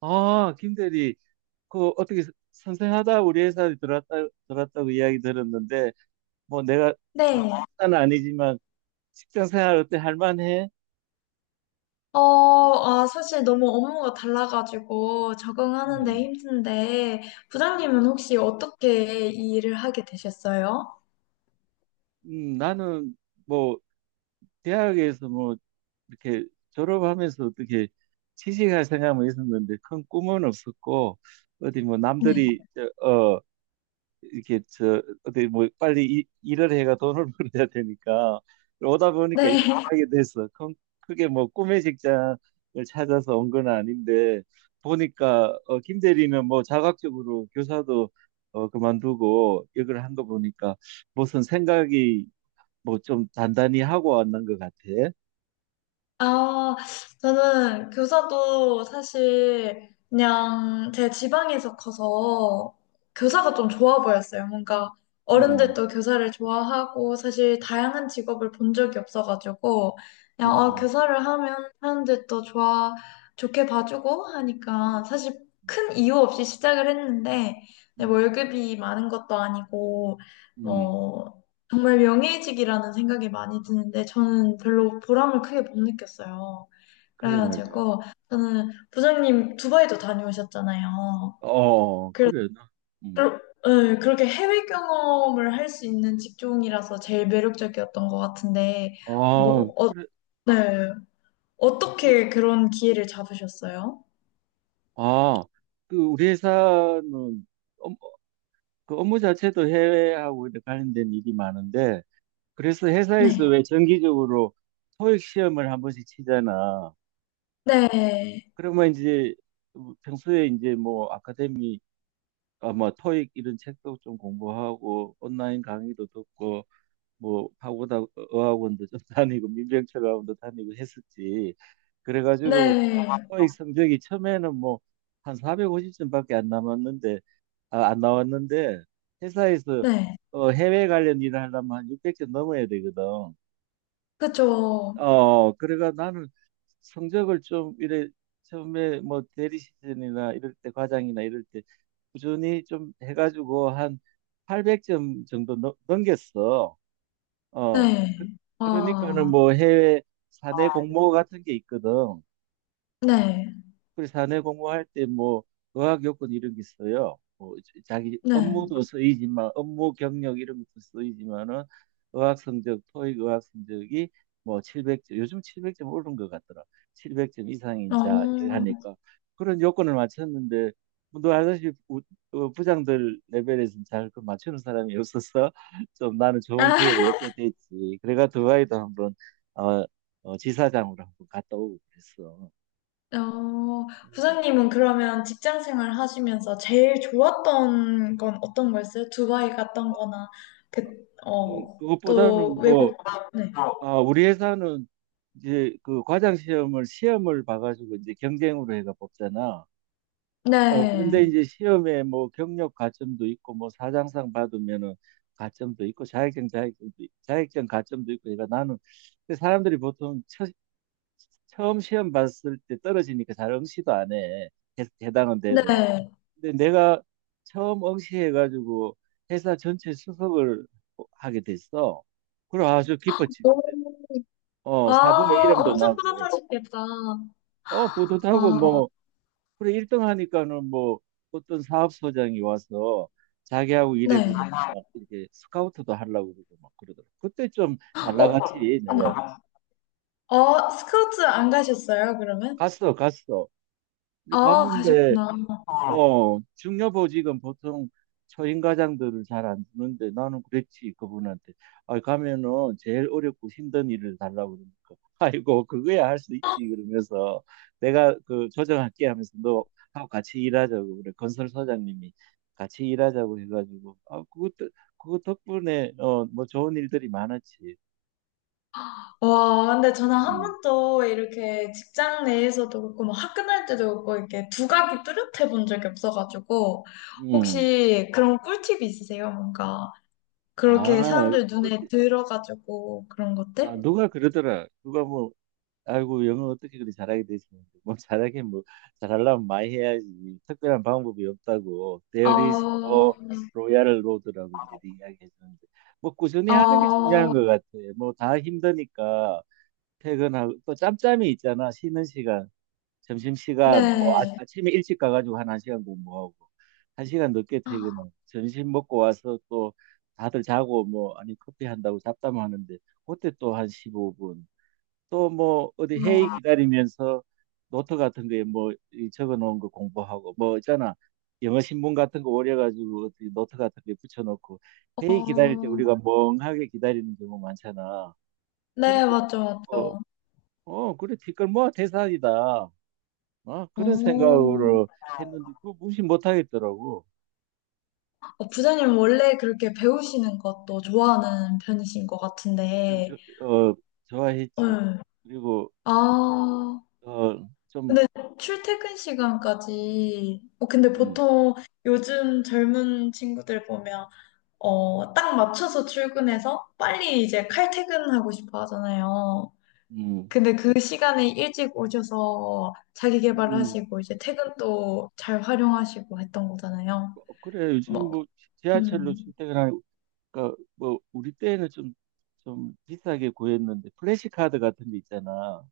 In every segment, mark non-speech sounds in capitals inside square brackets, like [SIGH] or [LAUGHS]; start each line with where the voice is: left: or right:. right: 아, 김 대리, 그 어떻게 선생하다 우리 회사에 들어왔다고 이야기 들었는데, 뭐 내가
left: 네.
right: 다는 아니지만 직장 생활 어때? 할만해?
left: 사실 너무 업무가 달라가지고 적응하는데
right: 음.
left: 힘든데,
right: 음.
left: 부장님은 혹시 어떻게 이 일을 하게 되셨어요?
right: 나는 뭐 대학에서 뭐 이렇게 졸업하면서 어떻게 취직할 생각은 있었는데 큰 꿈은 없었고, 어디 뭐
left: 네.
right: 남들이, 이렇게 저 어디 뭐 빨리 일을 해가 돈을 [LAUGHS] 벌어야 되니까 오다 보니까 이렇게
left: 네.
right: 하게 됐어. 크게 뭐 꿈의 직장을 찾아서 온 건 아닌데 보니까 어, 김 대리는 뭐 자각적으로 교사도 어, 그만두고 이걸 한 거 보니까 무슨 생각이 뭐 좀 단단히 하고 왔는 것 같아.
left: 아, 저는 교사도 사실 그냥 제 지방에서 커서 교사가 좀 좋아 보였어요. 뭔가
right: 음,
left: 어른들도 교사를 좋아하고 사실 다양한 직업을 본 적이 없어가지고 그냥
right: 음,
left: 교사를 하면 사람들도 좋아, 좋게 봐주고
right: 음,
left: 하니까 사실 큰 이유 없이 시작을 했는데 뭐
right: 음,
left: 월급이 많은 것도 아니고
right: 음.
left: 뭐 정말 명예의이라는 생각이 많이 드는데 저는 별로 보람을 크게 못 느꼈어요.
right: 그래 말이야.
left: 그래가지고 저는 부장님 두바이도 다녀오셨잖아요.
right: 어,
left: 그래서
right: 그래. 음.
left: 그러- 예, 그렇게 해외 경험을 할 수 있는 직종이라서 제일 매력적이었던 것 같은데
right: 아,
left: 뭐 어,
right: 그래.
left: 네. 어떻게 그런 기회를 잡으셨어요?
right: 아, 그 우리 회사는 업- 그 업무 자체도 해외하고 이렇게 관련된 일이 많은데 그래서 회사에서
left: 네.
right: 왜 정기적으로 토익 시험을 한 번씩 치잖아.
left: 네.
right: 그러면 이제 평소에 이제 뭐 아카데미 아뭐 토익 이런 책도 좀 공부하고 온라인 강의도 듣고 뭐 파고다 어학원도 좀 [LAUGHS] 다니고 민병철학원도 다니고 했었지. 그래가지고
left: 네.
right: 토익 성적이 처음에는 뭐 한 450점밖에 안 남았는데 아, 안 나왔는데 회사에서
left: 네.
right: 어, 해외 관련 일을 하려면 한 600개 넘어야 되거든.
left: 그쵸.
right: 어, 그래가 나는 성적을 좀 이래 처음에 뭐 대리 시즌이나 이럴 때 과장이나 이럴 때 꾸준히 좀 해가지고 한 800점 정도 넘겼어. 어,
left: 네.
right: 그러니까는
left: 아.
right: 뭐 해외 사내 공모 같은 게 있거든.
left: 네.
right: 그리고 사내 공부할 때 뭐 의학 요건 이런 게 있어요. 뭐 자기
left: 네.
right: 업무도 쓰이지만 업무 경력 이런 것도 쓰이지만은 의학 성적, 토익 의학 성적이 뭐 700점, 요즘 700점 오른 것 같더라. 700점 이상인
left: 어.
right: 자 하니까 그런 요건을 맞췄는데 뭐 너 알다시피 부장들 레벨에서는 잘 그 맞추는 사람이 없어서 [LAUGHS] 좀 나는 좋은
left: [LAUGHS]
right: 기회를 얻게 됐지. 그래가 두바이도 한번 어, 지사장으로 한번 갔다 오고 그랬어.
left: 어,
right: 음.
left: 부장님은 그러면 직장 생활 하시면서 제일 좋았던 건 어떤 거였어요? 두바이 갔던 거나, 그, 어, 또
right: 그것보다는 뭐,
left: 외국, 네.
right: 아, 우리 회사는 이제 그 과장 시험을 봐가지고 이제 경쟁으로 해가 뽑잖아. 어, 그런데
left: 네.
right: 이제 시험에 뭐 경력 가점도 있고 뭐 사장상 받으면은 가점도 있고 자격증 가점도 있고 그러니까 나는 근데 사람들이 보통 처음 시험 봤을 때 떨어지니까 잘 응시도 안 해. 해당은 돼도.
left: 네.
right: 근데 내가 처음 응시해가지고 회사 전체 수석을 하게 됐어. 그래 아주 기뻤지 그때.
left: 오,
right: 어
left: 아,
right: 사부의 이름도
left: 엄청
right: 나고
left: 뿌듯하셨겠다.
right: 어 뿌듯하고
left: 아,
right: 뭐 그래 1등 하니까는 뭐 어떤 사업소장이 와서 자기하고
left: 네.
right: 일해보자 막 이렇게 스카우트도 하려고 그러고 막 그러더라고. 그때 좀 잘
left: 어,
right: 나갔지
left: 네.
right: 내가
left: 어, 스카우트 안 가셨어요, 그러면?
right: 갔어 갔어. 근데
left: 아,
right: 갔는데
left: 가셨구나.
right: 어, 중요보직은 보통 초임과장들을 잘 안 주는데 나는 그랬지 그분한테 아 가면은 제일 어렵고 힘든 일을 달라고 그러니까 [LAUGHS] 아이고 그거야 할 수 있지 그러면서 내가 그 조정할게 하면서 너 하고 같이 일하자고 그래 건설 소장님이 같이 일하자고 해가지고 아 그것도 그거 덕분에 어 뭐 좋은 일들이 많았지.
left: 와, 근데 저는 한
right: 음,
left: 번도 이렇게 직장 내에서도 그렇고, 뭐 학교 다닐 때도 그렇고, 이렇게 두각이 뚜렷해 본 적이 없어가지고,
right: 음.
left: 혹시 그런 꿀팁이 있으세요? 뭔가, 그렇게
right: 아,
left: 사람들
right: 꽃,
left: 눈에 들어가지고, 그런
right: 아
left: 것들?
right: 누가 그러더라 누가 뭐 아이고 영어 어떻게 그리 잘하게 되시는데 뭐 잘하긴 뭐 잘하려면 많이 해야지 특별한 방법이 없다고
left: 어,
right: There is
left: 어,
right: no royal road라고 이제 이야기해 주는데 뭐 꾸준히 하는 게 중요한 것 같아. 뭐 다 힘드니까 퇴근하고 또 짬짬이 있잖아. 쉬는 시간 점심시간 뭐 아,
left: 네.
right: 아침에 일찍 가가지고 한 1시간 공부하고 1시간 늦게 퇴근하고 점심 먹고 와서 또 다들 자고 뭐 아니 커피 한다고 잡담하는데 그때 또 한 15분 또 뭐 어디 회의
left: 어,
right: 기다리면서 노트 같은 거에 뭐 이 적어 놓은 거 공부하고 뭐 있잖아. 영어 신문 같은 거 오려 가지고 어디 노트 같은 데 붙여 놓고 회의 기다릴 때
left: 어,
right: 우리가 멍하게 기다리는 경우 많잖아.
left: 네,
right: 그렇게
left: 맞죠,
right: 어,
left: 맞죠.
right: 어 그래 티끌 모아 태산이다. 어, 그런
left: 오,
right: 생각으로 했는데 그거 무시 못 하겠더라고.
left: 어, 부장님 원래 그렇게 배우시는 것도 좋아하는 편이신 것
right: 좀
left: 같은데,
right: 어, 좋아했지.
left: 응.
right: 그리고
left: 아,
right: 어, 좀
left: 근데 출퇴근 시간까지, 어, 근데
right: 음,
left: 보통 요즘 젊은 친구들 보면, 어, 딱 맞춰서 출근해서 빨리 이제 칼퇴근하고 싶어 하잖아요.
right: 음,
left: 근데 그 시간에 일찍 오셔서 자기
right: 음.
left: 개발하시고, 이제 퇴근도 잘 활용하시고 했던 거잖아요.
right: 어, 그래 요즘
left: 막,
right: 뭐 지하철로
left: 음,
right: 출퇴근하니까 그러니까 뭐 우리 때는 좀 비싸게 구했는데 플래시 카드 같은 데 있잖아.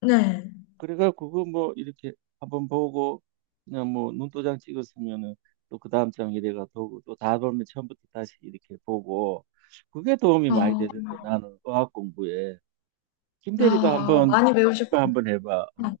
left: 네.
right: 그래가 그거 뭐 이렇게 한번 보고 그냥 뭐 눈도장 찍었으면은 또 그 다음 장 이래가 보고 또 다 보면 처음부터 다시 이렇게 보고 그게 도움이 많이
left: 아,
right: 되던데 나는 어학 공부에 김 대리도
left: 아, 많이 배우셨구나.
right: 한번 해봐. 어.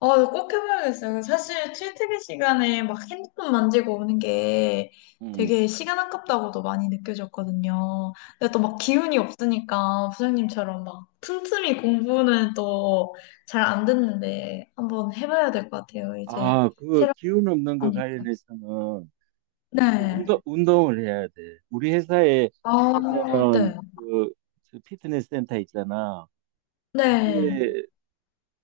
left: 아, 이거 꼭 해봐야겠어요. 사실 출퇴근 시간에 막 핸드폰 만지고 오는 게
right: 음.
left: 되게 시간 아깝다고도 많이 느껴졌거든요. 근데 또 막 기운이 없으니까 부장님처럼 막 틈틈이 공부는 또 잘 안 됐는데 한번 해봐야 될 것 같아요. 이제
right: 아 그거
left: 새로
right: 기운 없는
left: 으
right: 거
left: 니까
right: 관련해서는 그
left: 네.
right: 운동을 해야 돼. 우리 회사에
left: 아,
right: 보면은
left: 네.
right: 그저 피트니스 센터 있잖아.
left: 네.
right: 그게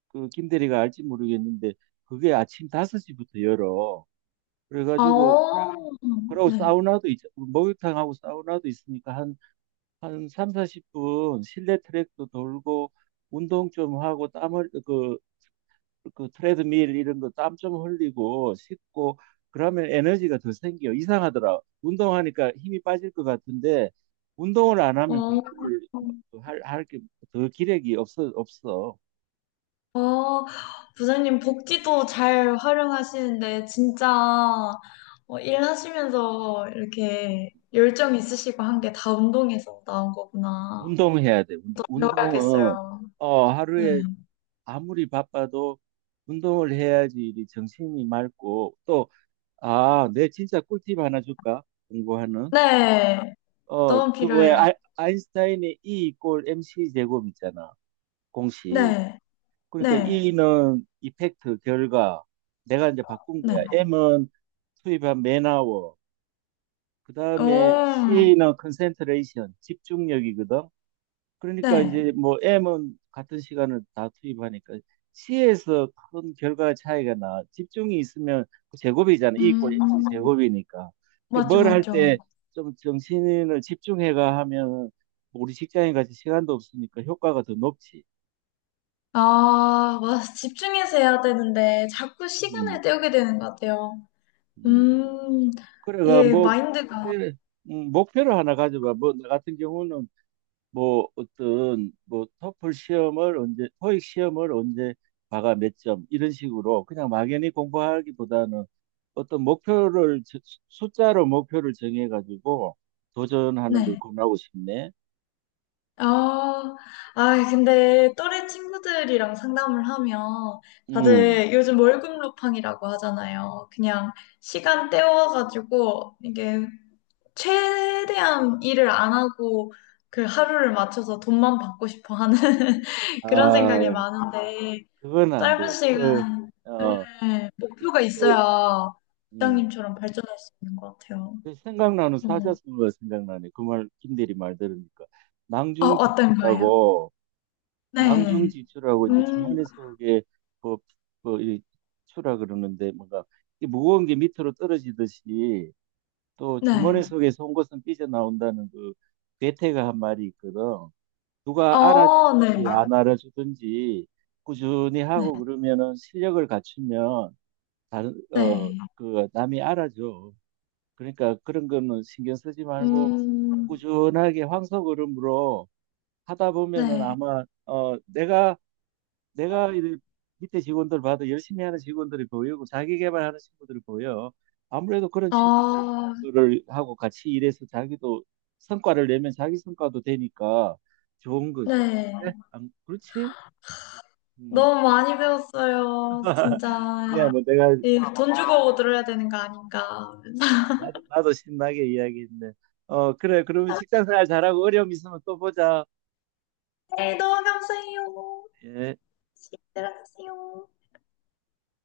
right: 그 김대리가 알지 모르겠는데 그게 아침 5시부터 열어. 그래가지고
left: 아,
right: 그러고
left: 네.
right: 사우나도 목욕탕하고 사우나도 있으니까 한삼 40분 실내 트랙도 돌고 운동 좀 하고 땀을 그 트레드밀 이런 거 땀 좀 흘리고 씻고 그러면 에너지가 더 생겨. 이상하더라. 운동하니까 힘이 빠질 것 같은데 운동을 안 하면 공부를
left: 어.
right: 할 게 더 기력이 없어, 없어.
left: 어, 부장님 복지도 잘 활용하시는데 진짜 어, 일하시면서 이렇게 열정 있으시고 한 게 다 운동에서 나온 거구나.
right: 운동해야 돼. 운동은
left: 배워야겠어요.
right: 어,
left: 네.
right: 하루에 아무리 바빠도 운동을 해야지 이 정신이 맑고 또 아, 내 진짜 꿀팁 하나 줄까? 공부하는
left: 네.
right: 어,
left: 너무
right: 그 뭐야
left: 필요해요.
right: 아, 아인슈타인의 E 이퀄 MC 제곱 있잖아. 공식.
left: 네.
right: 그러니까
left: 네.
right: E는 이펙트, 결과. 내가 이제 바꾼
left: 네.
right: 거야. M은 투입한 맨아워. 그 다음에
left: 오,
right: C는 컨센트레이션, 집중력이거든. 그러니까
left: 네.
right: 이제 뭐 M은 같은 시간을 다 투입하니까 C에서 큰 결과 차이가 나. 집중이 있으면 그 제곱이잖아. E 이퀄 MC
left: 음,
right: 제곱이니까. 그러니까
left: 맞죠,
right: 뭘 할
left: 맞죠.
right: 때 좀 정신을 집중해가 하면 우리 직장인 같이 시간도 없으니까 효과가 더 높지.
left: 아, 와, 집중해서 해야 되는데 자꾸 시간을
right: 음,
left: 때우게 되는 것 같아요.
right: 음.
left: 음,
right: 그래가
left: 이게
right: 뭐
left: 마인드가,
right: 근데 목표를 하나 가져봐. 뭐 나 같은 경우는 뭐 어떤 뭐 토플 시험을 언제 토익 시험을 언제 봐가 몇 점 이런 식으로 그냥 막연히 공부하기보다는 어떤 목표를 숫자로 목표를 정해 가지고 도전하는 걸
left: 네.
right: 권하고 싶네.
left: 아, 아, 근데 또래 친구들이랑 상담을 하면
right: 음.
left: 다들 요즘 월급 루팡이라고 하잖아요. 그냥 시간 때워가지고 이게 최대한 일을 안 하고 그 하루를 맞춰서 돈만 받고 싶어 하는 [LAUGHS] 그런 생각이
right: 아,
left: 많은데
right: 그건 안
left: 짧은
right: 돼. 그,
left: 시간에
right: 어,
left: 네, 목표가
right: 그,
left: 있어야
right: 음.
left: 부장님처럼 발전할 수 있는 것 같아요.
right: 그 생각나는
left: 음.
right: 사자성어가 생각나네. 김대리 말 들으니까.
left: 아, 어떤 거예요?
right: 낭중지추라고
left: 네.
right: 낭중지추라고 이제
left: 음,
right: 주머니 속에 뭐, 뭐, 이 추라 그러는데 뭔가 이 무거운 게 밑으로 떨어지듯이 또 주머니
left: 네.
right: 속에 온 것은 삐져나온다는 그 괴테가 한 말이 있거든. 누가
left: 어, 네.
right: 알아주든지 안 알아주든지 꾸준히
left: 네.
right: 하고 그러면은 실력을 갖추면 다른, 어,
left: 네.
right: 그 남이 알아줘. 그러니까 그런 거는 신경 쓰지
left: 음,
right: 말고
left: 음,
right: 꾸준하게 황소걸음으로 하다 보면은
left: 네.
right: 아마 어, 내가 이 밑에 직원들 봐도 열심히 하는 직원들이 보이고 자기 개발하는 친구들이 보여. 아무래도 그런
left: 아,
right: 친구들을 하고 같이 일해서 자기도 성과를 내면 자기 성과도 되니까 좋은 거지.
left: 네.
right: 그래? 안 그렇지? 음.
left: 너무 많이 배웠어요.
right: [LAUGHS] 야,
left: 진짜.
right: 뭐 내가 어,
left: 이 돈 주고 들어야 되는 거 아닌가.
right: 나도 신나게 이야기했네. 어, 그래. 그러면 직장 생활 잘하고 어려움 있으면 또 보자.
left: 네, 너무 감사해요.
right: 예.
left: 들어가세요.